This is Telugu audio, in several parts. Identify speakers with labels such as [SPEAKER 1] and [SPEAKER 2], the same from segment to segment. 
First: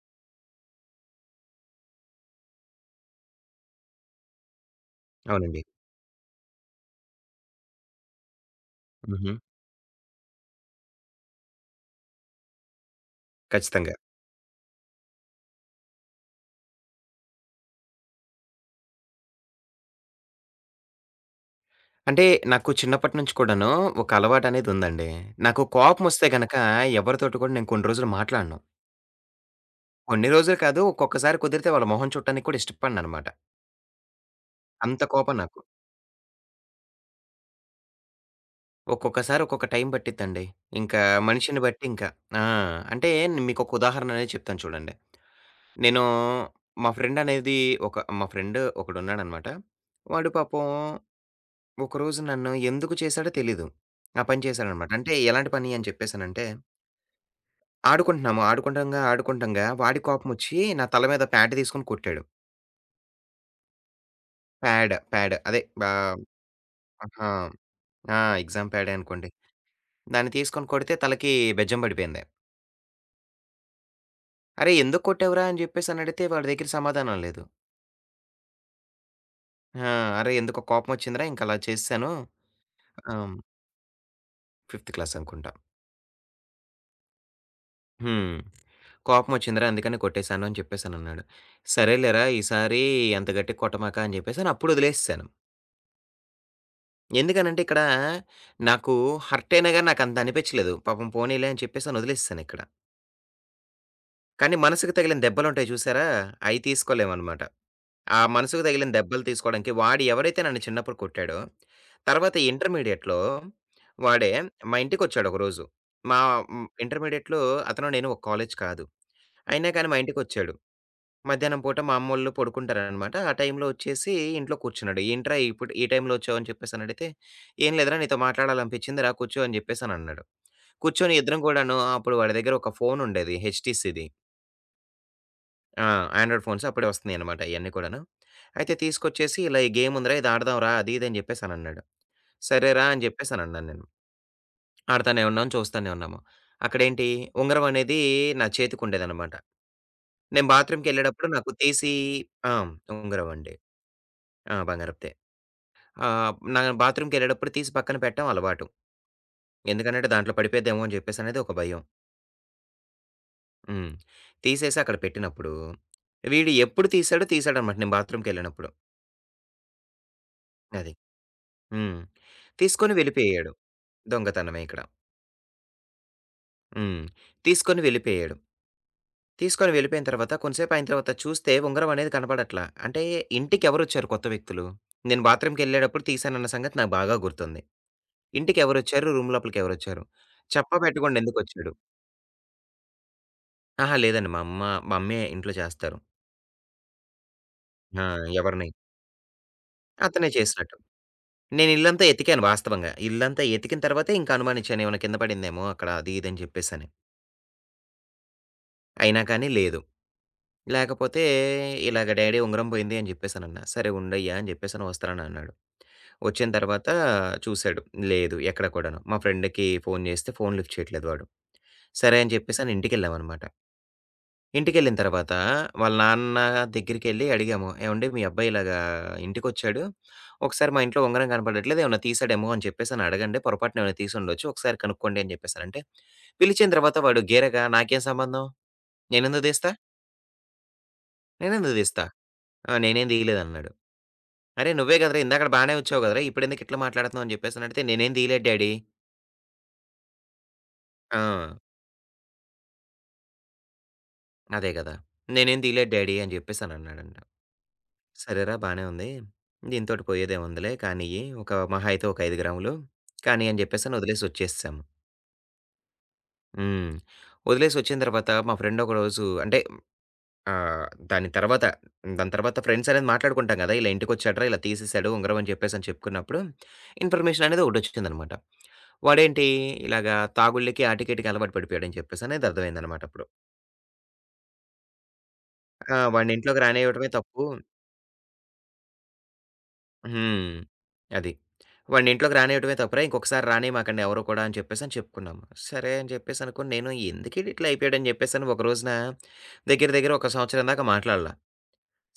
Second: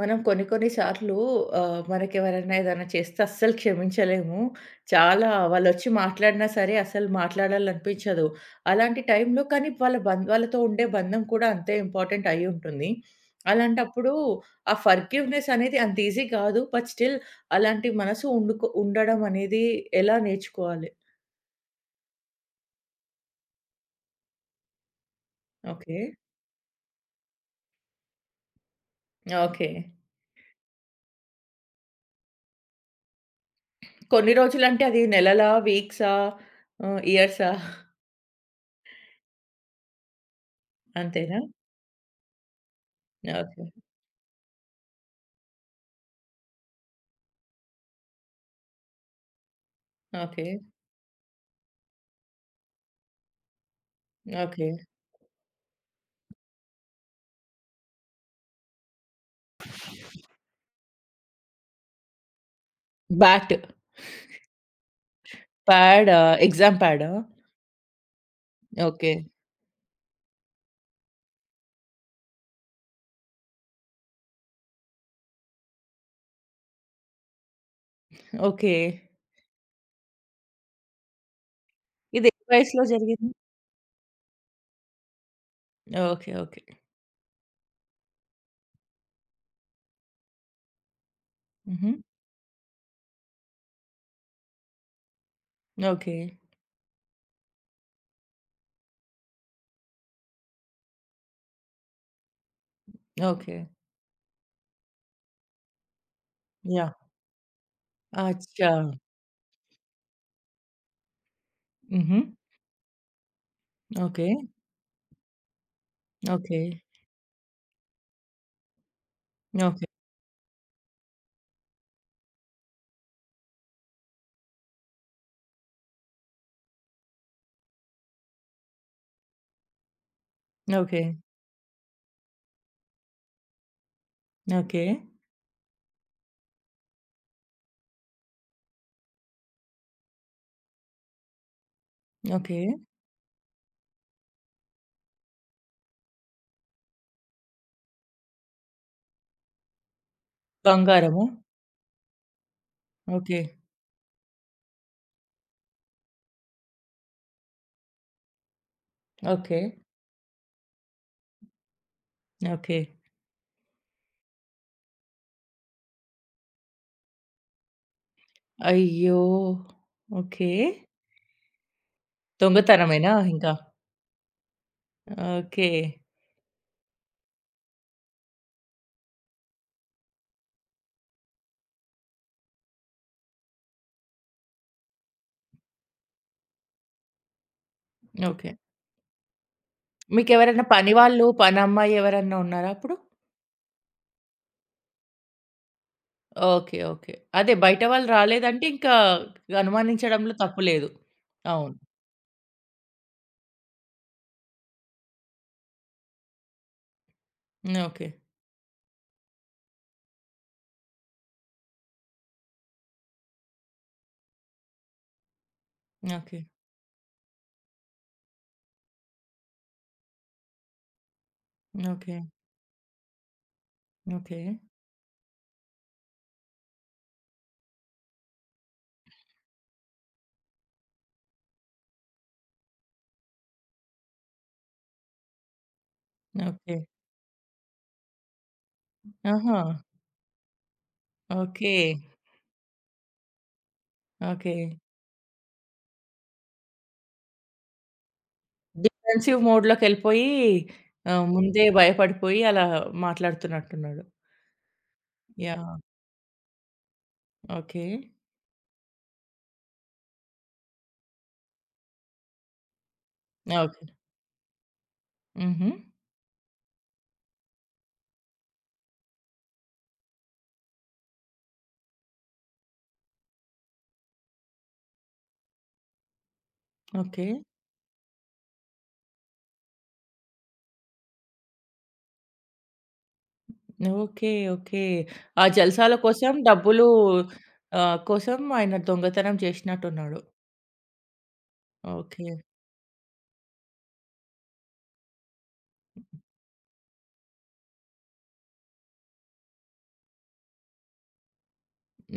[SPEAKER 1] మనం కొన్ని కొన్ని సార్లు మనకెవరైనా ఏదైనా చేస్తే అస్సలు క్షమించలేము. చాలా
[SPEAKER 2] అవునండి.
[SPEAKER 1] వాళ్ళొచ్చి మాట్లాడినా సరే అసలు మాట్లాడాలనిపించదు. అలాంటి
[SPEAKER 2] హుహు.
[SPEAKER 1] టైంలో కానీ వాళ్ళతో ఉండే బంధం కూడా అంతే ఇంపార్టెంట్ అయ్యుంటుంది.
[SPEAKER 2] ఖచ్చితంగా.
[SPEAKER 1] అలాంటప్పుడు ఆ ఫర్‌గివ్‌నెస్ అనేది అంత ఈజీ కాదు. బట్ స్టిల్ అలాంటి మనసు ఉండడం అనేది ఎలా నేర్చుకోవాలి?
[SPEAKER 2] అంటే నాకు చిన్నప్పటి నుంచి కూడాను ఒక అలవాటనేదుందండి. నాకు
[SPEAKER 1] ఓకే.
[SPEAKER 2] కోపమొస్తే గనక ఎవరితోటి కూడా నేను కొన్ని రోజులు మాట్లాడను.
[SPEAKER 1] ఓకే.
[SPEAKER 2] కొన్ని రోజులు కాదు, ఒక్కొక్కసారి కుదిరితే వాళ్ళ మొహం చూడటానికి కూడా ఇష్టపడననమాట.
[SPEAKER 1] కొన్ని రోజులంటే అది
[SPEAKER 2] అంత కోపం
[SPEAKER 1] నెలలా?
[SPEAKER 2] నాకు.
[SPEAKER 1] వీక్సా? ఇయర్సా?
[SPEAKER 2] ఒక్కొక్కసారి ఒక్కొక్క టైం పట్టిద్దండి. ఇంకా
[SPEAKER 1] అంతేనా?
[SPEAKER 2] మనిషిని బట్టి ఇంకా. ఆ! అంటే
[SPEAKER 1] ఓకే.
[SPEAKER 2] మీకొక ఉదాహరణ అనేది చెప్తాను చూడండి. నేను మా ఫ్రెండ్ అనేది ఒక మా ఫ్రెండ్ ఒకడున్నాడనమాట. వాడు
[SPEAKER 1] ఓకే.
[SPEAKER 2] పాపం ఒకరోజు నన్ను ఎందుకు చేశాడో తెలీదు. ఆ పని
[SPEAKER 1] ఓకే.
[SPEAKER 2] చేశాడనమాట. అంటే ఎలాంటి పని అని చెప్పేసనంటే, ఆడుకుంటున్నాము. ఆడుకుంటంగా వాడికి కోపమొచ్చి నా తల మీద ప్యాడ్ తీసుకొని కొట్టాడు.
[SPEAKER 1] బ్యాట్.
[SPEAKER 2] ప్యాడ్, ప్యాడ్ అదే
[SPEAKER 1] ప్యాడా? ఎగ్జామ్ ప్యాడా?
[SPEAKER 2] ఆహా! ఆ! ఎగ్జామ్ ప్యాడే
[SPEAKER 1] ఓకే.
[SPEAKER 2] అనుకోండి. దాన్ని తీసుకొని కొడితే తలకి బెజ్జం పడిపోయింది. "అరేయ్! ఎందుకు కొట్టావురా?" అని చెప్పేసనడిగితే వాడి దగ్గర సమాధానం లేదు.
[SPEAKER 1] ఓకే.
[SPEAKER 2] ఆ! "అరేయ్! ఎందుకో కోపమొచ్చిందిరా ఇంకలా చేసేశాను."
[SPEAKER 1] ఇది ఏ వయసులో
[SPEAKER 2] ఆహ్,
[SPEAKER 1] జరిగింది?
[SPEAKER 2] హ్మ్. ఫిఫ్త్ క్లాస్ అనుకుంటా.
[SPEAKER 1] ఓకే. ఓకే.
[SPEAKER 2] హ్మ్. కోపమొచ్చిందిరా! అందుకని కొట్టేశాను అని చెప్పేసనన్నాడు.
[SPEAKER 1] హుహు.
[SPEAKER 2] సరేలేరా! ఈసారి అంత గట్టిగా కొట్టమాక అని చెప్పేసని అప్పుడొదిలేసేశాను.
[SPEAKER 1] ఓకే.
[SPEAKER 2] ఎందుకనంటే ఇక్కడ నాకు హర్ట్ అయినా గాని నాకంత అనిపిచ్చలేదు. పాపం పోనీలే అని చెప్పేసని వదిలేసేసానిక్కడ.
[SPEAKER 1] ఓకే.
[SPEAKER 2] కానీ మనసుకు తగిలిన దెబ్బలుంటాయి చూసారా! అయి
[SPEAKER 1] యాహ్!
[SPEAKER 2] తీసుకోలేమనమాట. ఆ మనసుకు
[SPEAKER 1] అచ్చా!
[SPEAKER 2] తగిలిన దెబ్బలు తీసుకోవడానికి వాడు ఎవరైతే నన్ను చిన్నప్పుడు కొట్టాడో,
[SPEAKER 1] హుహు.
[SPEAKER 2] తర్వాత ఇంటర్మీడియేట్‌లో
[SPEAKER 1] ఓకే.
[SPEAKER 2] వాడే మా ఇంటికొచ్చాడు ఒకరోజు. మా
[SPEAKER 1] ఓకే.
[SPEAKER 2] హ్మ్. ఇంటర్మీడియేట్‌లో అతను నేను ఒక కాలేజ్ కాదు. అయినా
[SPEAKER 1] ఓకే.
[SPEAKER 2] కానీ మా ఇంటికొచ్చాడు. మధ్యాహ్నం పూట మా అమ్మోళ్ళు పడుకుంటారనమాట. ఆ టైంలో వచ్చేసి ఇంట్లో కూర్చున్నాడు. ఏంట్రా ఇప్పుడు ఈ టైంలో వచ్చావని చెప్పేసనడిగితే, "ఏం లేదురా నీతో మాట్లాడాలనిపించింది. రా కూర్చో" అని చెప్పేసనన్నాడు.
[SPEAKER 1] ఓకే.
[SPEAKER 2] కూర్చొని ఇద్దరం కూడాను అప్పుడు వాడి దగ్గర ఒక ఫోనుండేది హెచ్‌టీసీది.
[SPEAKER 1] ఓకే.
[SPEAKER 2] ఆ! ఆండ్రాయిడ్ ఫోన్స్ అప్పుడే వస్తున్నాయనమాట అయన్నీ కూడాను. అయితే తీసుకొచ్చేసి, "ఇలా ఈ గేమ్ ఉందిరా ఇది ఆడదాంరా" అది ఇది అని చెప్పేసనన్నాడు.
[SPEAKER 1] ఓకే.
[SPEAKER 2] సరేరా అని చెప్పేసనన్నాను నేను. ఆడతానే ఉన్నాం, చూస్తానే ఉన్నాము. అక్కడేంటి ఉంగరం అనేది నా చేతికుండేదనమాట. నేను
[SPEAKER 1] బంగారము.
[SPEAKER 2] బాత్రూమ్‌కెళ్ళేటప్పుడు నాకు తీసి ఆ! ఉంగరం
[SPEAKER 1] ఓకే.
[SPEAKER 2] అండి. ఆ! బంగారపుదే. నా బాత్రూమ్‌కెళ్ళేటప్పుడు తీసి పక్కన పెట్టడం అలవాటు.
[SPEAKER 1] ఓకే.
[SPEAKER 2] ఎందుకనంటే దాంట్లో పడిపోయిద్దేమో అని జెప్పేసనేది ఒక భయం.
[SPEAKER 1] ఓకే.
[SPEAKER 2] హ్మ్. తీసేసి అక్కడ పెట్టినప్పుడు, వీడు ఎప్పుడు తీసాడో తీసాడనమాట నేను బాత్రూమ్‌కెళ్ళినప్పుడు.
[SPEAKER 1] అయ్యో! ఓకే.
[SPEAKER 2] అది. హ్మ్. తీసుకొని
[SPEAKER 1] దొంగతనమేనా
[SPEAKER 2] వెళ్ళిపోయాడు.
[SPEAKER 1] ఇంకా?
[SPEAKER 2] దొంగతనమే ఇక్కడ.
[SPEAKER 1] ఓకే.
[SPEAKER 2] హ్మ్. తీసుకొని వెళ్ళిపోయాడు. తీసుకొని వెళ్ళిపోయిన తర్వాత కొంసేపు అయిన తర్వాత చూస్తే ఉంగరం అనేది కనపడట్లా. అంటే ఇంటికెవరొచ్చారు కొత్త వ్యక్తులు? నేను బాత్రూమ్‌కెళ్ళేటప్పుడు తీశానన్న సంగతి నాకు బాగా గుర్తుంది.
[SPEAKER 1] ఓకే.
[SPEAKER 2] ఇంటికెవరొచ్చారు? రూమ్ లోపలికెవరొచ్చారు?
[SPEAKER 1] మీకెవరైనా
[SPEAKER 2] చెప్పా
[SPEAKER 1] పని
[SPEAKER 2] పెట్టకుండా
[SPEAKER 1] వాళ్ళు,
[SPEAKER 2] ఎందుకొచ్చాడు?
[SPEAKER 1] పనమ్మాయి ఎవరన్నా ఉన్నారా అప్పుడు?
[SPEAKER 2] అహా! లేదండి. మా అమ్మే ఇంట్లో చేస్తారు.
[SPEAKER 1] ఓకే. ఓకే. అదే బయట
[SPEAKER 2] ఆ!
[SPEAKER 1] వాళ్ళు రాలేదంటే
[SPEAKER 2] ఎవరిని
[SPEAKER 1] ఇంకా
[SPEAKER 2] అతనే
[SPEAKER 1] అనుమానించడంలో తప్పు
[SPEAKER 2] చేసినట్టు.
[SPEAKER 1] లేదు.
[SPEAKER 2] నేను
[SPEAKER 1] అవును.
[SPEAKER 2] ఇల్లంతా ఎతికాను వాస్తవంగా. ఇల్లంతా ఎతికిన తర్వాతే ఇంక అనుమానించాను ఏమైనా కింద పడిందేమో అక్కడ అది ఇది అని చెప్పేసని.
[SPEAKER 1] ఓకే.
[SPEAKER 2] అయినా కానీ లేదు. లేకపోతే ఇలాగ డ్యాడీ ఉంగరం పోయింది అని చెప్పేసనన్నా. సరే ఉండయ్యా అని చెప్పేసని వస్తానన్నాడు.
[SPEAKER 1] ఓకే.
[SPEAKER 2] వచ్చిన తర్వాత చూసాడు. లేదు ఎక్కడ కూడాను. మా ఫ్రెండ్‌కి ఫోను చేస్తే ఫోను లిఫ్ట్ చేయట్లేదు వాడు.
[SPEAKER 1] ఓకే.
[SPEAKER 2] సరే అని చెప్పేసని ఇంటికెళ్ళామనమాట.
[SPEAKER 1] ఓకే.
[SPEAKER 2] ఇంటికెళ్ళిన తర్వాత వాళ్ళ నాన్న దగ్గరికెళ్ళి అడిగాము. "ఏవండీ మీ అబ్బాయి ఇలాగా ఇంటికొచ్చాడు. ఒకసారి మా ఇంట్లో ఉంగరం కనపడట్లేదు. ఏమన్నా తీసాడేమో అని చెప్పేసని అడగండి. పొరపాటున ఏమైనా తీసుండొచ్చు. ఒకసారి కనుక్కోండి" అని చెప్పేసనంటే, పిలిచిన
[SPEAKER 1] ఓకే.
[SPEAKER 2] తర్వాత వాడు గేరగా "నాకేం సంబంధం? నేనెందుకు
[SPEAKER 1] ఆహా!
[SPEAKER 2] తీస్తా?
[SPEAKER 1] ఓకే.
[SPEAKER 2] నేనెందుకు తీస్తా? ఆ! నేనేం తీయలేదన్నాడు."
[SPEAKER 1] ఓకే.
[SPEAKER 2] "అరే! నువ్వే కదరా! ఇందాకడ బానే వచ్చావు కదరా! ఇప్పుడెందుకు ఇట్లా మాట్లాడుతున్నావు?" అని చెప్పేసనంటే, "నేనేం తీయలేదు డ్యాడీ."
[SPEAKER 1] డిఫెన్సివ్ మోడ్‌లోకెళ్ళిపోయి
[SPEAKER 2] ఆ!
[SPEAKER 1] ముందే భయపడిపోయి అలా మాట్లాడుతున్నట్టున్నాడు.
[SPEAKER 2] అదే కదా! "నేనేం
[SPEAKER 1] యాహ్!
[SPEAKER 2] తీయలేదు డ్యాడీ" అని చెప్పేసనన్నాడంట.
[SPEAKER 1] ఓకే.
[SPEAKER 2] సరేరా! బానే ఉంది. దీనితోటి పోయేదేముందిలే కానియ్యి. ఒక మహా అయితే ఒక 5 గ్రాములు కానీ అని
[SPEAKER 1] ఓకే.
[SPEAKER 2] చెప్పేసని వదిలేసొచ్చేసాము.
[SPEAKER 1] హుహు.
[SPEAKER 2] హ్మ్. వదిలేసొచ్చిన తర్వాత మా ఫ్రెండ్ ఒకరోజు అంటే ఆహ్, దాని తర్వాత దాని తర్వాత ఫ్రెండ్స్ అనేది మాట్లాడుకుంటాం గదా! ఇలా ఇంటికొచ్చాడురా, ఇలా తీసేసాడు ఉంగరం అని చెప్పేసని చెప్పుకున్నప్పుడు,
[SPEAKER 1] ఓకే.
[SPEAKER 2] ఇన్ఫర్మేషన్ అనేది ఒకటొచ్చిందనమాట. వాడేంటి ఇలాగా తాగుళ్ళకి ఆటికీటికి అలవాటు పడిపోయాడని చెప్పేసనేది అర్థమైందనమాట అప్పుడు.
[SPEAKER 1] ఓకే. ఓకే. ఆ జల్సాల
[SPEAKER 2] ఆ!
[SPEAKER 1] కోసం
[SPEAKER 2] వాడిని ఇంట్లోకి
[SPEAKER 1] డబ్బులు
[SPEAKER 2] రానివ్వడమే తప్పు.
[SPEAKER 1] కోసం ఆయన దొంగతనం చేసినట్టున్నాడు.
[SPEAKER 2] హ్మ్. అది. వాడిని
[SPEAKER 1] ఓకే.
[SPEAKER 2] ఇంట్లోకి రానియటమే తప్పురా! ఇంకొకసారి రానిమాకండి ఎవరు కూడా అని చెప్పేసని చెప్పుకున్నాము. సరే అని చెప్పేసనుకోని నేను ఎందుకీడు ఇట్లా అయిపోయాడని చెప్పేసని ఒక రోజున దగ్గర దగ్గర ఒక సంవత్సరం దాకా మాట్లాడలా.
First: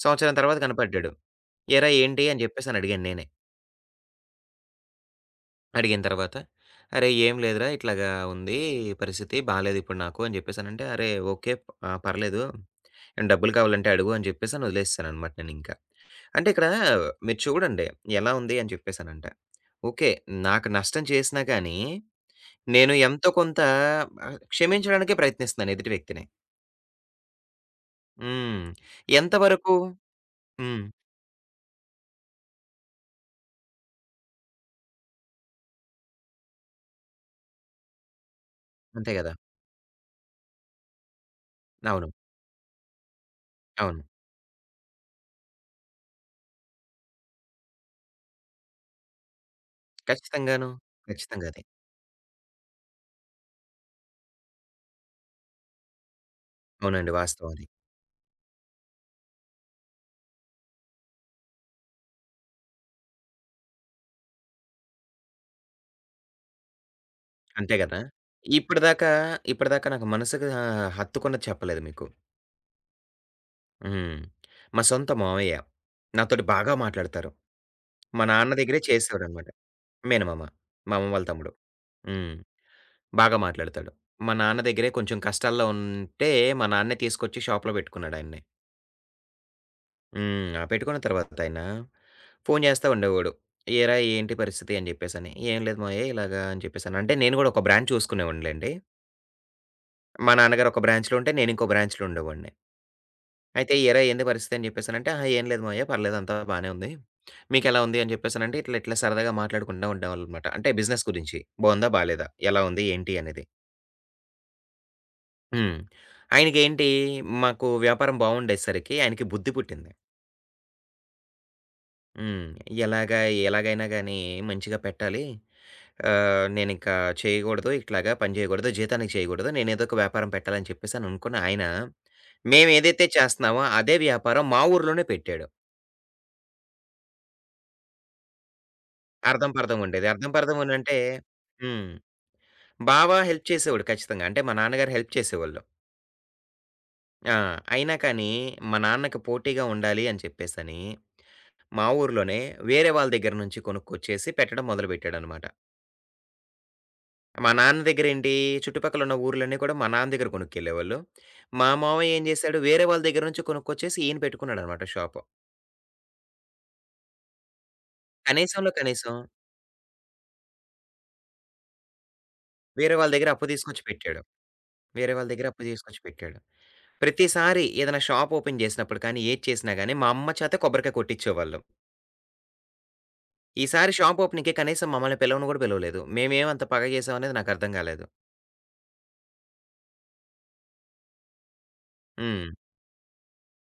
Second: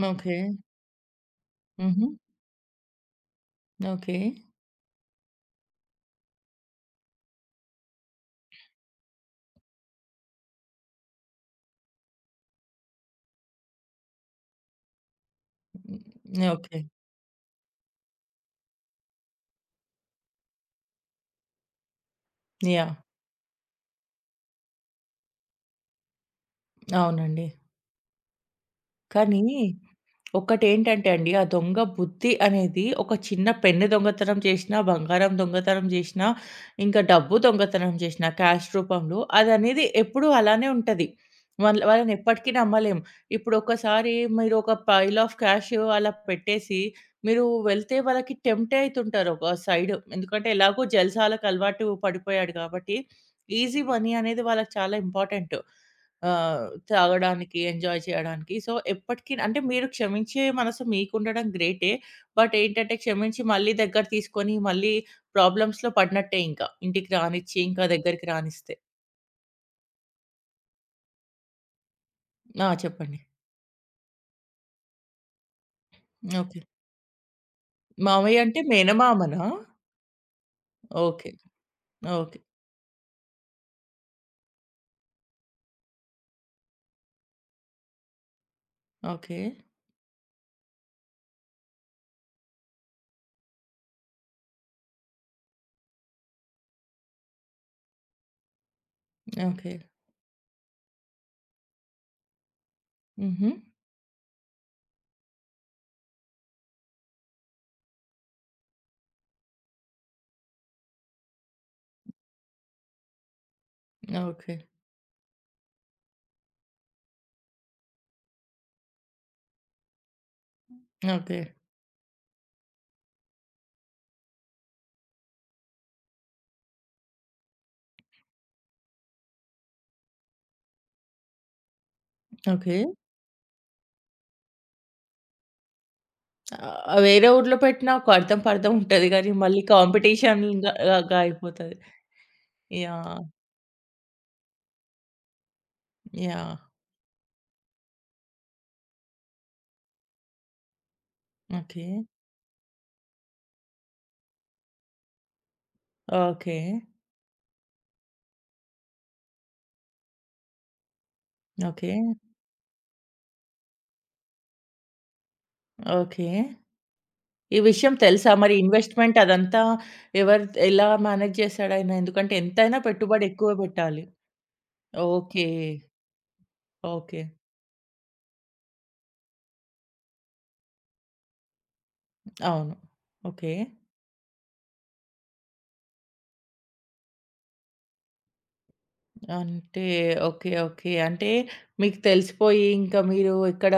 [SPEAKER 2] సంవత్సరం
[SPEAKER 1] ఓకే.
[SPEAKER 2] తర్వాత కనపడ్డాడు. "ఏరా
[SPEAKER 1] హుహు.
[SPEAKER 2] ఏంటి?" అని చెప్పేసని అడిగాను నేనే.
[SPEAKER 1] ఓకే.
[SPEAKER 2] అడిగిన తర్వాత, "అరేయ్! ఏం లేదురా ఇట్లాగా ఉంది పరిస్థితి. బాలేదిప్పుడు నాకు" అని జెప్పేసనంటే, "అరే! ఓకే. పర్లేదు. ఏమైనా డబ్బులు కావాలంటే అడుగు" అని జెప్పేసని వదిలేసేసాననమాట నేనింకా.
[SPEAKER 1] హ్మ్.
[SPEAKER 2] అంటే ఇక్కడ
[SPEAKER 1] ఓకే.
[SPEAKER 2] మీరు చూడండి ఎలా ఉంది అని చెప్పేసనంటే, ఓకే. నాకు నష్టం చేసినా గానీ,
[SPEAKER 1] యాహ్!
[SPEAKER 2] నేను ఎంతో కొంత క్షమించడానికే ప్రయత్నిస్తున్నాను ఎదుటి వ్యక్తిని.
[SPEAKER 1] అవునండి.
[SPEAKER 2] హ్మ్. ఎంత
[SPEAKER 1] కానీ
[SPEAKER 2] వరకు. హ్మ్.
[SPEAKER 1] ఒకటేంటంటే అండి, ఆ దొంగ బుద్ధి అనేది ఒక చిన్న పెన్ను దొంగతనం చేసినా, బంగారం దొంగతనం చేసినా, ఇంకా డబ్బు దొంగతనం చేసినా క్యాష్
[SPEAKER 2] అంతే
[SPEAKER 1] రూపంలో
[SPEAKER 2] గదా!
[SPEAKER 1] అదనేది ఎప్పుడూ అలానే ఉంటది. వాళ్ళ
[SPEAKER 2] అవును.
[SPEAKER 1] వాళ్ళని ఎప్పటికీ నమ్మలేం. ఇప్పుడు
[SPEAKER 2] అవును.
[SPEAKER 1] ఒకసారి మీరు ఒక పైల్ ఆఫ్ క్యాష్ అలా పెట్టేసి, మీరు వెళ్తే వాళ్ళకి టెంప్టే అయితుంటారు ఒక సైడ్. ఎందుకంటే
[SPEAKER 2] ఖచ్చితంగాను.
[SPEAKER 1] ఎలాగో జల్సాలకు
[SPEAKER 2] ఖచ్చితంగా అది.
[SPEAKER 1] అలవాటు పడిపోయాడు కాబట్టి, ఈజీ మనీ అనేది వాళ్ళకి చాలా ఇంపార్టెంట్. ఆహ్,
[SPEAKER 2] అవునండి. వాస్తవం
[SPEAKER 1] తాగడానికి,
[SPEAKER 2] అది.
[SPEAKER 1] ఎంజాయ్ చేయడానికి. సో, ఎప్పటికి అంటే మీరు క్షమించే మనసు మీకుండడం గ్రేటే. బట్ ఏంటంటే క్షమించి మళ్ళీ దగ్గర తీసుకొని మళ్ళీ ప్రాబ్లమ్స్‌లో పడినట్టే ఇంకా. ఇంటికి రానిచ్చి
[SPEAKER 2] అంతే
[SPEAKER 1] ఇంకా
[SPEAKER 2] గదా!
[SPEAKER 1] దగ్గరికి రానిస్తే.
[SPEAKER 2] ఇప్పటిదాకా, ఇప్పటిదాకా నాకు మనసుకి హత్తుకున్నది చెప్పలేదు మీకు.
[SPEAKER 1] ఆ! చెప్పండి.
[SPEAKER 2] హ్మ్. మా సొంత మామయ్య. నాతోటి
[SPEAKER 1] ఓకే.
[SPEAKER 2] బాగా మాట్లాడతారు. మా
[SPEAKER 1] మామయ్య
[SPEAKER 2] నాన్న
[SPEAKER 1] అంటే
[SPEAKER 2] దగ్గరే
[SPEAKER 1] మేనమామనా?
[SPEAKER 2] చేసేవాడనమాట. మేనమామ. మా అమ్మ వాళ్ళ
[SPEAKER 1] ఓకే.
[SPEAKER 2] తమ్ముడు. హ్మ్.
[SPEAKER 1] ఓకే.
[SPEAKER 2] బాగా మాట్లాడతాడు. మా నాన్న దగ్గరే కొంచెం కష్టాల్లో ఉంటే, మా నాన్నే తీసుకొచ్చి షాప్‌లో పెట్టుకున్నాడాయన్ని.
[SPEAKER 1] ఓకే.
[SPEAKER 2] హ్మ్. ఆ పెట్టుకున్న తర్వాత ఆయన ఫోను చేస్తా ఉండేవాడు. "ఏరా ఏంటి పరిస్థితి" అని చెప్పేసని. "ఏం లేదు మావయ్య ఇలాగా" అని చెప్పేసని. అంటే నేను గూడా ఒక బ్రాంచ్ చూసుకునేవాడినిలెండి.
[SPEAKER 1] ఓకే.
[SPEAKER 2] మా నాన్నగారు ఒక బ్రాంచ్‌లో ఉంటే, నేను ఇంకో బ్రాంచ్‌లో ఉండేవాడిని.
[SPEAKER 1] హుహు.
[SPEAKER 2] అయితే "ఏరా ఏంది పరిస్థితి" అని చెప్పేసనంటే, "అహా! ఏం లేదు మావయ్య పర్లేదు అంతా బానే ఉంది. మీకెలా ఉంది" అని చెప్పేసనంటే ఇట్లా ఇట్లా సరదాగా మాట్లాడుకుంటా ఉండేవాళ్ళనమాట. అంటే బిజినెస్ గురించి. బావుందా? బాలేదా? ఎలా ఉంది? ఏంటి? అనేది.
[SPEAKER 1] ఓకే.
[SPEAKER 2] హ్మ్. ఆయనకేంటి మాకు వ్యాపారం బావుండేసరికి ఆయనకి బుద్ధి పుట్టింది.
[SPEAKER 1] ఓకే.
[SPEAKER 2] హ్మ్. ఎలాగా ఎలాగైనా గానీ మంచిగా పెట్టాలి. నేనింకా చేయకూడదు. ఇట్లాగా పని చేయకూడదు. జీతానికి చేయకూడదు. నేనేదో ఒక వ్యాపారం పెట్టాలని చెప్పేసని అనుకున్న ఆయన,
[SPEAKER 1] ఓకే.
[SPEAKER 2] మేమేదైతే చేస్తున్నామో అదే వ్యాపారం మా ఊర్లోనే పెట్టాడు.
[SPEAKER 1] వేరే ఊర్లో పెట్టినా ఒక అర్థం పర్థం ఉంటది గానీ
[SPEAKER 2] అర్థం
[SPEAKER 1] మళ్ళీ
[SPEAKER 2] పర్థంగుండేది. అర్థం
[SPEAKER 1] కాంపిటీషన్‌గా
[SPEAKER 2] పర్థమనంటే
[SPEAKER 1] లాగా అయిపోతది.
[SPEAKER 2] హ్మ్. బావ
[SPEAKER 1] యాహ్!
[SPEAKER 2] హెల్ప్ చేసేవాడు ఖచ్చితంగా. అంటే మా నాన్నగారు హెల్ప్ చేసేవాళ్ళు.
[SPEAKER 1] యాహ్!
[SPEAKER 2] ఆ! అయినా కానీ మా నాన్నకి పోటీగా ఉండాలి అని చెప్పేసని,
[SPEAKER 1] ఓకే.
[SPEAKER 2] మా ఊర్లోనే వేరే వాళ్ళ దగ్గర నుంచి కొనుక్కొచ్చేసి పెట్టడం మొదలుపెట్టాడనమాట.
[SPEAKER 1] ఓకే.
[SPEAKER 2] మా నాన్న దగ్గరేంటి చుట్టుపక్కల ఉన్న ఊర్లన్నీ కూడా మా నాన్న దగ్గర కొనుక్కెళ్ళేవాళ్ళు. మా
[SPEAKER 1] ఓకే.
[SPEAKER 2] మామయ్య ఏం జేశాడు వేరే వాళ్ళ దగ్గర నుంచి కొనుక్కొచ్చేసి ఈయన పెట్టుకున్నాడనమాట షాపు.
[SPEAKER 1] ఓకే. ఈ విషయం తెలుసా? మరి
[SPEAKER 2] కనీసంలో కనీసం
[SPEAKER 1] ఇన్వెస్ట్‌మెంట్ అదంతా ఎవరు ఎలా మేనేజ్ చేసాడాయన? ఎందుకంటే ఎంతైనా
[SPEAKER 2] వేరే వాళ్ళ
[SPEAKER 1] పెట్టుబడి
[SPEAKER 2] దగ్గర అప్పు
[SPEAKER 1] ఎక్కువ
[SPEAKER 2] తీసుకొచ్చి
[SPEAKER 1] పెట్టాలి.
[SPEAKER 2] పెట్టాడు. వేరే వాళ్ళ
[SPEAKER 1] ఓకే.
[SPEAKER 2] దగ్గర అప్పు తీసుకొచ్చి పెట్టాడు.
[SPEAKER 1] ఓకే.
[SPEAKER 2] ప్రతిసారి ఏదైనా షాప్ ఓపెన్ చేసినప్పుడు కానీ, ఏది చేసినా గాని, మా అమ్మ చేత కొబ్బరికాయ కొట్టిచ్చేవాళ్ళం.
[SPEAKER 1] అవును. ఓకే.
[SPEAKER 2] ఈసారి షాప్ ఓపెనింగ్‌కి కనీసం మమ్మల్ని పిలవను గూడా పిలవలేదు. మేమేం అంత పగ చేసామనేది నాకర్థం గాలేదు.
[SPEAKER 1] అంటే ఓకే. ఓకే. అంటే మీకు
[SPEAKER 2] హ్మ్.
[SPEAKER 1] తెలిసిపోయి ఇంకా మీరు ఎక్కడ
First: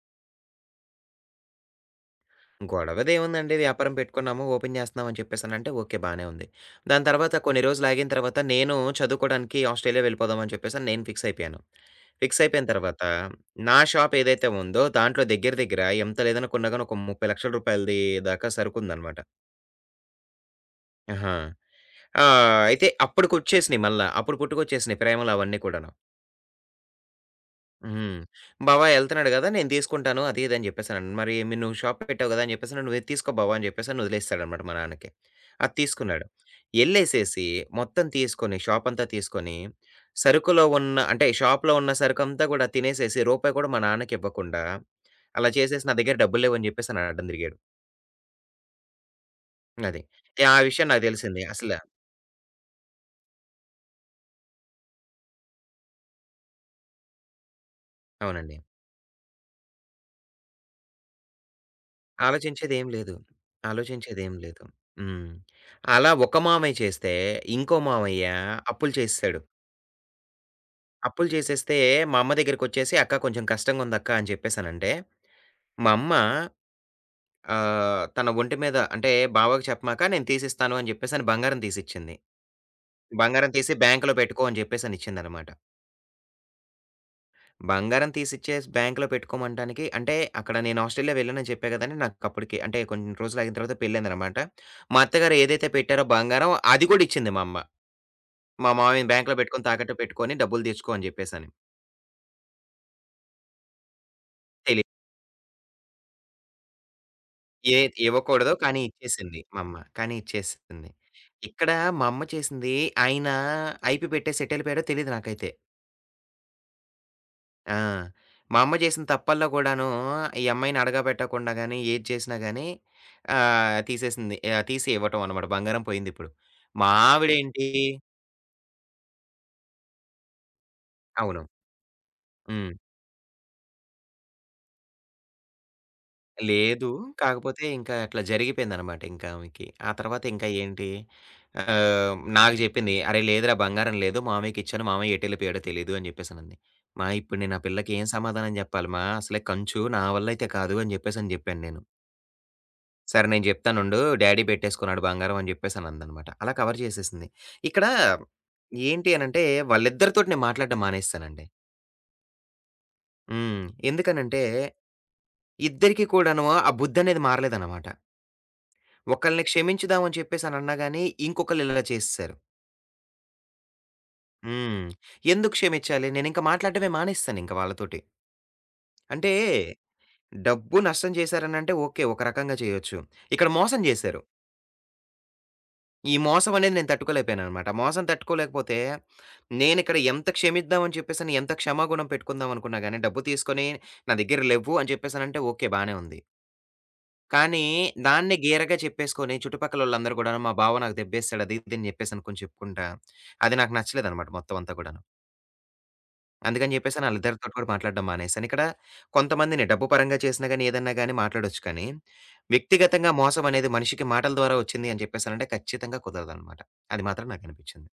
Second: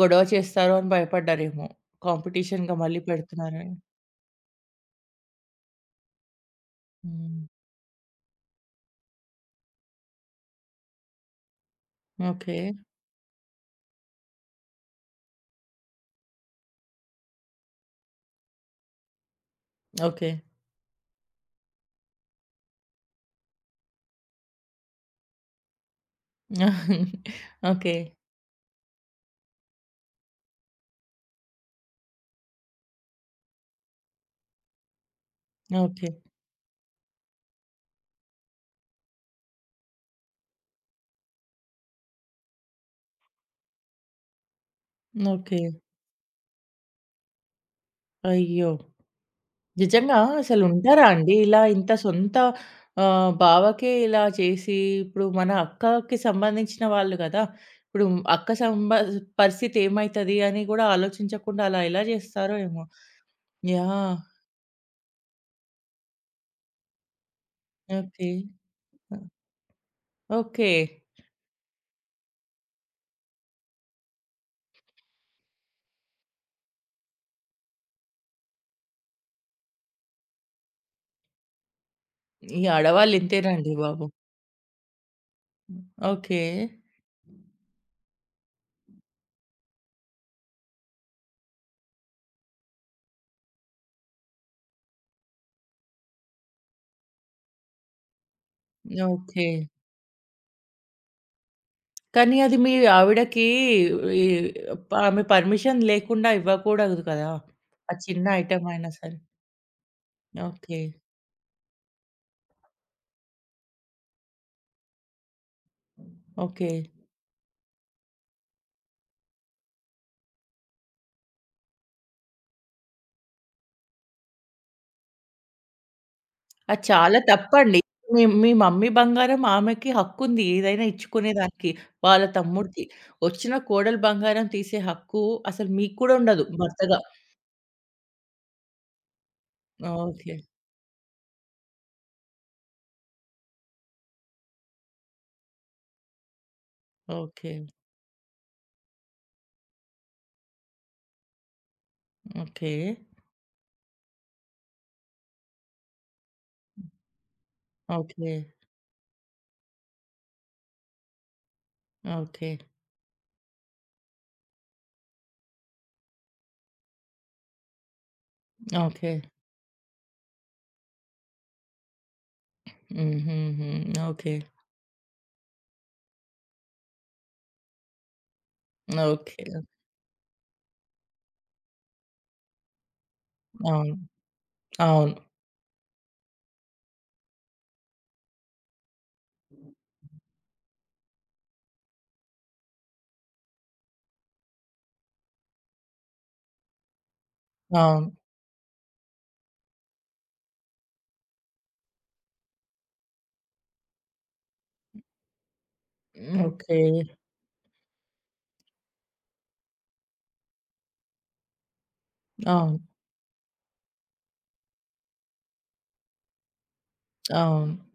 [SPEAKER 1] గొడవ చేస్తారో అని భయపడ్డారేమో. కాంపిటీషన్‌గా మళ్ళీ
[SPEAKER 2] గొడవదేముందండి
[SPEAKER 1] పెడుతున్నారని.
[SPEAKER 2] వ్యాపారం పెట్టుకున్నాము, ఓపెన్ చేస్తున్నాం అని చెప్పేసనంటే ఓకే బానే ఉంది. దాని తర్వాత
[SPEAKER 1] హ్మ్.
[SPEAKER 2] కొన్ని రోజులాగిన తర్వాత నేను చదువుకోడానికి ఆస్ట్రేలియా వెళ్ళిపోదాం అని చెప్పేసని నేను ఫిక్స్ అయిపోయాను. Fix
[SPEAKER 1] okay.
[SPEAKER 2] అయిపోయిన తర్వాత నా షాప్ ఏదైతే ఉందో దాంట్లో దగ్గర దగ్గర ఎంత లేదనుకున్నా గాని ఒక ₹30,00,000 దాకా సరుకుందనమాట.
[SPEAKER 1] ఓకే.
[SPEAKER 2] ఆహా! ఆ! అయితే అప్పటికొచ్చేసినియి మళ్ళా. అప్పుడు పుట్టుకొచ్చేసినియి ప్రేమలు అవన్నీ కూడాను.
[SPEAKER 1] ఓకే.
[SPEAKER 2] హ్మ్. "బావ ఎళ్తున్నాడు గదా! నేను తీసుకుంటాను" అది ఇది అని చెప్పేసనను. మరి మీ "నువ్వు షాప్ పెట్టావు గదా!" అని చెప్పేసని, "నువ్వే తీసుకో బావ" అని చెప్పేసని వదిలేస్తాడనమాట మా నాన్నకి. అది
[SPEAKER 1] ఓకే.
[SPEAKER 2] తీసుకున్నాడు. ఎళ్ళేసేసి మొత్తం తీసుకొని షాపంతా తీసుకొని, సరుకులో ఉన్న అంటే షాప్‌లో ఉన్న సరుకంతా గూడా తినేసేసి, రూపాయి కూడా మా నాన్నకివ్వకుండా, అలా
[SPEAKER 1] ఓకే.
[SPEAKER 2] చేసేసి, "నా దగ్గర డబ్బులు లేవు" అని చెప్పేసని అడ్డం తిరిగాడు.
[SPEAKER 1] అయ్యో!
[SPEAKER 2] అది.
[SPEAKER 1] నిజంగా
[SPEAKER 2] ఆ విషయం
[SPEAKER 1] అసలుంటారా
[SPEAKER 2] నాకు
[SPEAKER 1] అండి?
[SPEAKER 2] తెలిసింది.
[SPEAKER 1] ఇలా
[SPEAKER 2] అసల
[SPEAKER 1] ఇంత సొంత బావకే ఇలా చేసి, ఇప్పుడు మన అక్కకి సంబంధించిన వాళ్ళు గదా! ఇప్పుడు అక్క
[SPEAKER 2] అవునండి.
[SPEAKER 1] సంబ పరిస్థితి ఏమైతది అని గూడా ఆలోచించకుండా అలా ఎలా జేస్తారో ఏమో!
[SPEAKER 2] ఆలోచించేదేం లేదు.
[SPEAKER 1] యాహ్!
[SPEAKER 2] ఆలోచించేదేం లేదు. హ్మ్. అలా ఒక మామయ్య చేస్తే, ఇంకో మామయ్య
[SPEAKER 1] ఓకే.
[SPEAKER 2] అప్పులు
[SPEAKER 1] ఆ!
[SPEAKER 2] చేసేసాడు.
[SPEAKER 1] ఓకే.
[SPEAKER 2] అప్పులు చేసేస్తే మా అమ్మ దగ్గరికొచ్చేసి, "అక్క కొంచెం కష్టంగుందక్క" అని చెప్పేసనంటే, మా అమ్మ తన ఒంటి మీద అంటే బావకి చెప్పమాక, "నేను తీసిస్తాను" అని చెప్పేసని బంగారం తీసిచ్చింది.
[SPEAKER 1] ఈ ఆడవాళ్ళు
[SPEAKER 2] బంగారం
[SPEAKER 1] ఇంతేనండి
[SPEAKER 2] తీసి
[SPEAKER 1] బాబు.
[SPEAKER 2] బ్యాంక్‌లో పెట్టుకో అని చెప్పేసని ఇచ్చిందనమాట.
[SPEAKER 1] ఓకే.
[SPEAKER 2] బంగారం తీసిచ్చేసి బ్యాంక్‌లో పెట్టుకోమంటానికి అంటే, అక్కడ నేను ఆస్ట్రేలియా వెళ్ళానని చెప్పా గదండీ! నాకప్పటికి అంటే కొన్ని రోజులు ఆగిన తర్వాత పెళ్ళయిందనమాట. మా అత్తగారు ఏదైతే పెట్టారో బంగారం అది గూడా ఇచ్చింది మా అమ్మ. మా మామయ్యని బ్యాంక్‌లో
[SPEAKER 1] ఓకే.
[SPEAKER 2] పెట్టుకొని, తాకట్టు పెట్టుకొని డబ్బులు తెచ్చుకో అని జెప్పేసని.
[SPEAKER 1] కానీ అది మీ ఆవిడకి ఈ
[SPEAKER 2] తెలి
[SPEAKER 1] ఆమె పర్మిషన్ లేకుండా ఇవ్వకూడదు కదా!
[SPEAKER 2] ఏ
[SPEAKER 1] ఆ చిన్న
[SPEAKER 2] ఇవ్వకూడదు
[SPEAKER 1] ఐటెమ్
[SPEAKER 2] కానీ
[SPEAKER 1] అయినా సరే.
[SPEAKER 2] ఇచ్చేసింది మా అమ్మ. కానీ
[SPEAKER 1] ఓకే.
[SPEAKER 2] ఇచ్చేసింది. ఇక్కడ మా అమ్మ చేసింది ఆయన ఐపీ పెట్టేసి ఎటెళ్ళిపోయాడో తెలీదు నాకైతే.
[SPEAKER 1] ఓకే.
[SPEAKER 2] ఆ! మా అమ్మ చేసిన తప్పల్లో కూడాను, ఈ అమ్మాయిని అడగబెట్టకుండా గాని, ఏది చేసినా గాని తీసేసింది. తీసి ఇవ్వటం అనమాట. బంగారం పోయిందిప్పుడు.
[SPEAKER 1] అది
[SPEAKER 2] మా
[SPEAKER 1] చాలా
[SPEAKER 2] ఆవిడేంటి
[SPEAKER 1] తప్పండి. మీ మీ మమ్మీ బంగారం ఆమెకి హక్కుంది. ఏదైనా
[SPEAKER 2] అవును.
[SPEAKER 1] ఇచ్చుకునేదానికి. వాళ్ళ
[SPEAKER 2] హ్మ్.
[SPEAKER 1] తమ్ముడికి. వచ్చిన కోడలు బంగారం తీసే హక్కు అసలు మీకు కూడా ఉండదు
[SPEAKER 2] లేదు.
[SPEAKER 1] భర్తగా.
[SPEAKER 2] కాకపోతే ఇంకా అట్లా జరిగిపోయిందనమాట ఇంకా ఆమెకి. ఆ తర్వాత
[SPEAKER 1] ఓకే.
[SPEAKER 2] ఇంకా ఏంటి నాకు చెప్పింది. "అరేయ్! లేదురా బంగారం లేదు. మామయ్యకిచ్చాను. మామయ్య ఎటెళ్ళిపోయాడో తెలీదు" అని చెప్పేసనంది. "మా! ఇప్పుడు
[SPEAKER 1] ఓకే.
[SPEAKER 2] నేను ఆ పిల్లకి ఏం సమాధానం చెప్పాలి మా? అసలే కంచు. నా వల్ల అయితే కాదు" అని చెప్పేసని చెప్పాను నేను.
[SPEAKER 1] ఓకే.
[SPEAKER 2] సరే నేను జెప్తానుండు. డ్యాడీ బెట్టేసుకున్నాడు బంగారం అని జెప్పేసనందనమాట. అలా కవర్ చేసేసింది. ఇక్కడ
[SPEAKER 1] ఓకే.
[SPEAKER 2] ఏంటి అనంటే వాళ్ళిద్దరితోటి నేను మాట్లాడడం మానేసేసానండి.
[SPEAKER 1] ఓకే.
[SPEAKER 2] హ్మ్. ఎందుకనంటే ఇద్దరికీ కూడాను ఆ బుద్ధనేది మారలేదనమాట.
[SPEAKER 1] ఓకే.
[SPEAKER 2] ఒకళ్ళని క్షమించుదాం అని చెప్పేసనన్నా గాని ఇంకొకళ్ళు ఇలా చేసేసారు.
[SPEAKER 1] హుహుహు. ఓకే.
[SPEAKER 2] హ్మ్. ఎందుకు క్షమించాలి? నేనింక మాట్లాడడమే మానేసేసానింక వాళ్ళతోటి. అంటే
[SPEAKER 1] ఓకే.
[SPEAKER 2] డబ్బు నష్టం చేశారనంటే ఓకే. ఒక రకంగా చేయొచ్చు. ఇక్కడ మోసం
[SPEAKER 1] అవును.
[SPEAKER 2] జేశారు.
[SPEAKER 1] అవును.
[SPEAKER 2] ఈ మోసం అనేది నేను తట్టుకోలేకపోయాననమాట. మోసం తట్టుకోలేకపోతే, నేనిక్కడ ఎంత క్షమిద్దాం అని చెప్పేసని, ఎంత క్షమాగుణం పెట్టుకుందాం అనుకున్నా గాని, డబ్బు తీసుకొని నా దగ్గర లెవ్వు అని చెప్పేసనంటే ఓకే. బానే ఉంది. కానీ
[SPEAKER 1] అవును.
[SPEAKER 2] దాన్ని గీరగా చెప్పేసుకొని చుట్టుపక్కలోళ్ళందరూ గూడాను, మా బావ నాకు దెబ్బేసాడు అది ఇది అని చెప్పేసి అనుకోని చెప్పుకుంటా, అది నాకు నచ్చలేదనమాట మొత్తం అంతా గూడాను. అందుకని
[SPEAKER 1] ఓకే.
[SPEAKER 2] జెప్పేసని ఆళ్ళిద్దరితోటి కూడా మాట్లాడడం మానేసాను. ఇక్కడ కొంతమందిని డబ్బు పరంగా చేసినా గాని, ఏదన్నా గాని మాట్లాడొచ్చు కానీ,
[SPEAKER 1] అవును.
[SPEAKER 2] వ్యక్తిగతంగా మోసం అనేది మనిషికి మాటల ద్వారా వచ్చింది అని చెప్పేసనంటే ఖచ్చితంగా కుదరదనమాట. అది మాత్రం
[SPEAKER 1] అవును.
[SPEAKER 2] నాకనిపించింది.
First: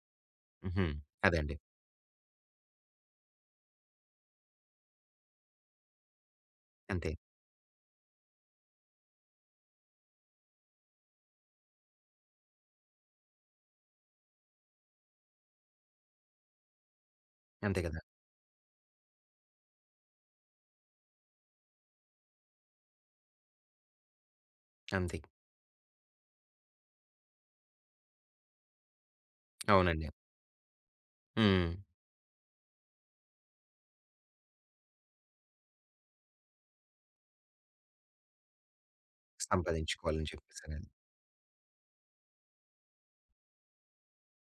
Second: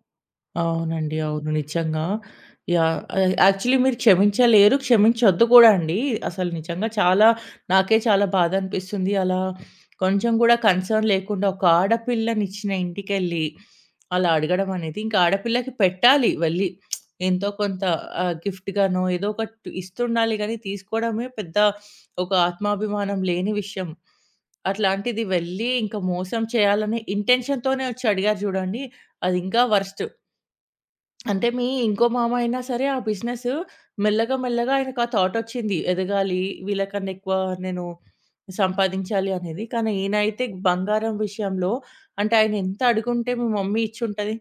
[SPEAKER 2] హుహు.
[SPEAKER 1] అవునండి. అవును.
[SPEAKER 2] అదండి.
[SPEAKER 1] నిజంగా. యాహ్! యాక్చువల్లీ మీరు క్షమించలేరు. క్షమించొద్దు కూడా అండి. అసలు నిజంగా
[SPEAKER 2] అంతే.
[SPEAKER 1] చాలా నాకే చాలా బాధనిపిస్తుంది. అలా కొంచెం గూడా కన్సర్న్ లేకుండా ఒక ఆడపిల్లనిచ్చిన ఇంటికెళ్ళి అలా అడగడం అనేది ఇంకా ఆడపిల్లకి పెట్టాలి వెళ్ళి. ఎంతో
[SPEAKER 2] అంతే
[SPEAKER 1] కొంత
[SPEAKER 2] కదా!
[SPEAKER 1] గిఫ్ట్‌గానో ఏదో ఒకటి ఇస్తుండాలి గానీ, తీసుకోవడమే పెద్ద ఒక ఆత్మాభిమానం లేని విషయం.
[SPEAKER 2] అంతే.
[SPEAKER 1] అట్లాంటిది వెళ్ళి ఇంకా మోసం చేయాలనే ఇంటెన్షన్‌తోనే వచ్చి అడిగారు చూడండి. అది ఇంకా వరస్ట్.
[SPEAKER 2] అవునండి.
[SPEAKER 1] అంటే మీ
[SPEAKER 2] హ్మ్.
[SPEAKER 1] ఇంకో మామ అయినా సరే ఆ బిజినెస్ మెల్లగా మెల్లగా ఆయనకు ఆ థాట్ వచ్చింది. ఎదగాలి వీళ్ళకన్నా ఎక్కువ నేను సంపాదించాలి అనేది. కానీ
[SPEAKER 2] సంపాదించుకోవాలని
[SPEAKER 1] ఈయనైతే
[SPEAKER 2] చెప్పేసనని.
[SPEAKER 1] బంగారం విషయంలో అంటే ఆయన ఎంత అడుగుంటే మీ మమ్మీ ఇచ్చుంటది?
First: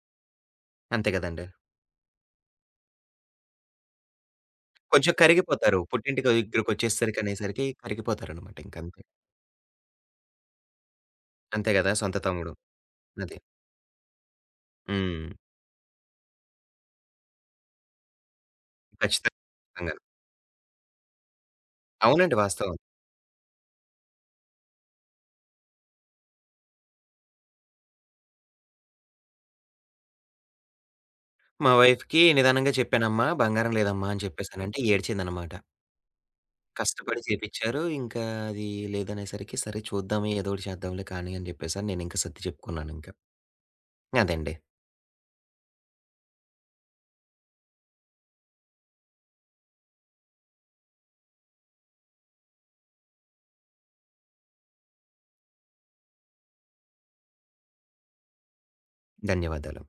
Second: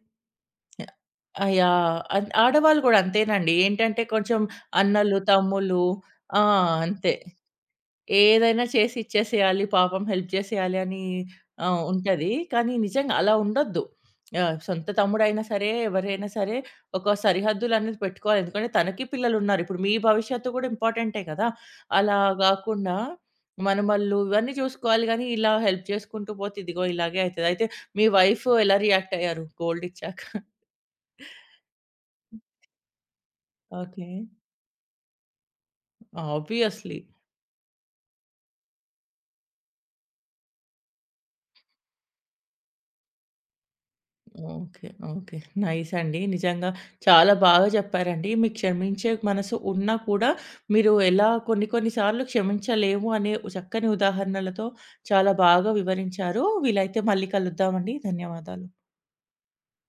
[SPEAKER 2] అంతే కదండీ!
[SPEAKER 1] యాహ్! ఆడవాళ్ళు గూడా అంతేనండి. ఏంటంటే కొంచెం
[SPEAKER 2] కొంచెం
[SPEAKER 1] అన్నలు,
[SPEAKER 2] కరిగిపోతారు.
[SPEAKER 1] తమ్ముళ్ళు
[SPEAKER 2] పుట్టింటి
[SPEAKER 1] ఆ! అంతే.
[SPEAKER 2] దగ్గరకొచ్చేసరికి అనేసరికి కరిగిపోతారనమాట
[SPEAKER 1] ఏదైనా చేసి
[SPEAKER 2] ఇంకంతే.
[SPEAKER 1] ఇచ్చేసేయాలి, పాపం హెల్ప్ చేసేయాలి అని
[SPEAKER 2] అంతే కదా! సొంత
[SPEAKER 1] ఉంటది.
[SPEAKER 2] తమ్ముడు.
[SPEAKER 1] కానీ నిజంగా అలా
[SPEAKER 2] అది.
[SPEAKER 1] ఉండొద్దు. సొంత
[SPEAKER 2] హ్మ్.
[SPEAKER 1] తమ్ముడైనా సరే, ఎవరైనా సరే ఒక సరిహద్దులనేది పెట్టుకోవాలి. ఎందుకంటే తనకి పిల్లలున్నారు. ఇప్పుడు మీ
[SPEAKER 2] ఖచ్చితంగా.
[SPEAKER 1] భవిష్యత్తు కూడా ఇంపార్టెంటే కదా! అలా
[SPEAKER 2] అవునండి. వాస్తవం.
[SPEAKER 1] గాకుండా మనమల్లు ఇవన్నీ చూసుకోవాలి గానీ, ఇలా హెల్ప్ చేసుకుంటూ పోతే ఇదిగో ఇలాగే అయితది. అయితే మీ వైఫ్ ఎలా రియాక్ట్ అయ్యారు గోల్డ్ ఇచ్చాక?
[SPEAKER 2] మా వైఫ్‌కి నిదానంగా చెప్పానమ్మా, బంగారం
[SPEAKER 1] ఓకే.
[SPEAKER 2] లేదమ్మా అని చెప్పేసనంటే ఏడ్చిందనమాట.
[SPEAKER 1] ఆబ్వియస్‌లీ.
[SPEAKER 2] కష్టపడి చేపిచ్చారు. ఇంకా అది లేదనేసరికి సరే చూద్దాం ఏదో ఒకటి చేద్దాంలే కానీ అని చెప్పేసని నేనింక సర్ది చెప్పుకున్నానింక. అదండి.
[SPEAKER 1] ఓకే. ఓకే. నైస్ అండి. నిజంగా చాలా బాగా చెప్పారండి. మీ క్షమించే మనసు ఉన్నా కూడా మీరు ఎలా కొన్ని కొన్ని సార్లు క్షమించలేము అనే చక్కని ఉదాహరణలతో చాలా బాగా వివరించారు. వీలైతే మళ్ళీ కలుద్దామండి. ధన్యవాదాలు.
[SPEAKER 2] ధన్యవాదాలు.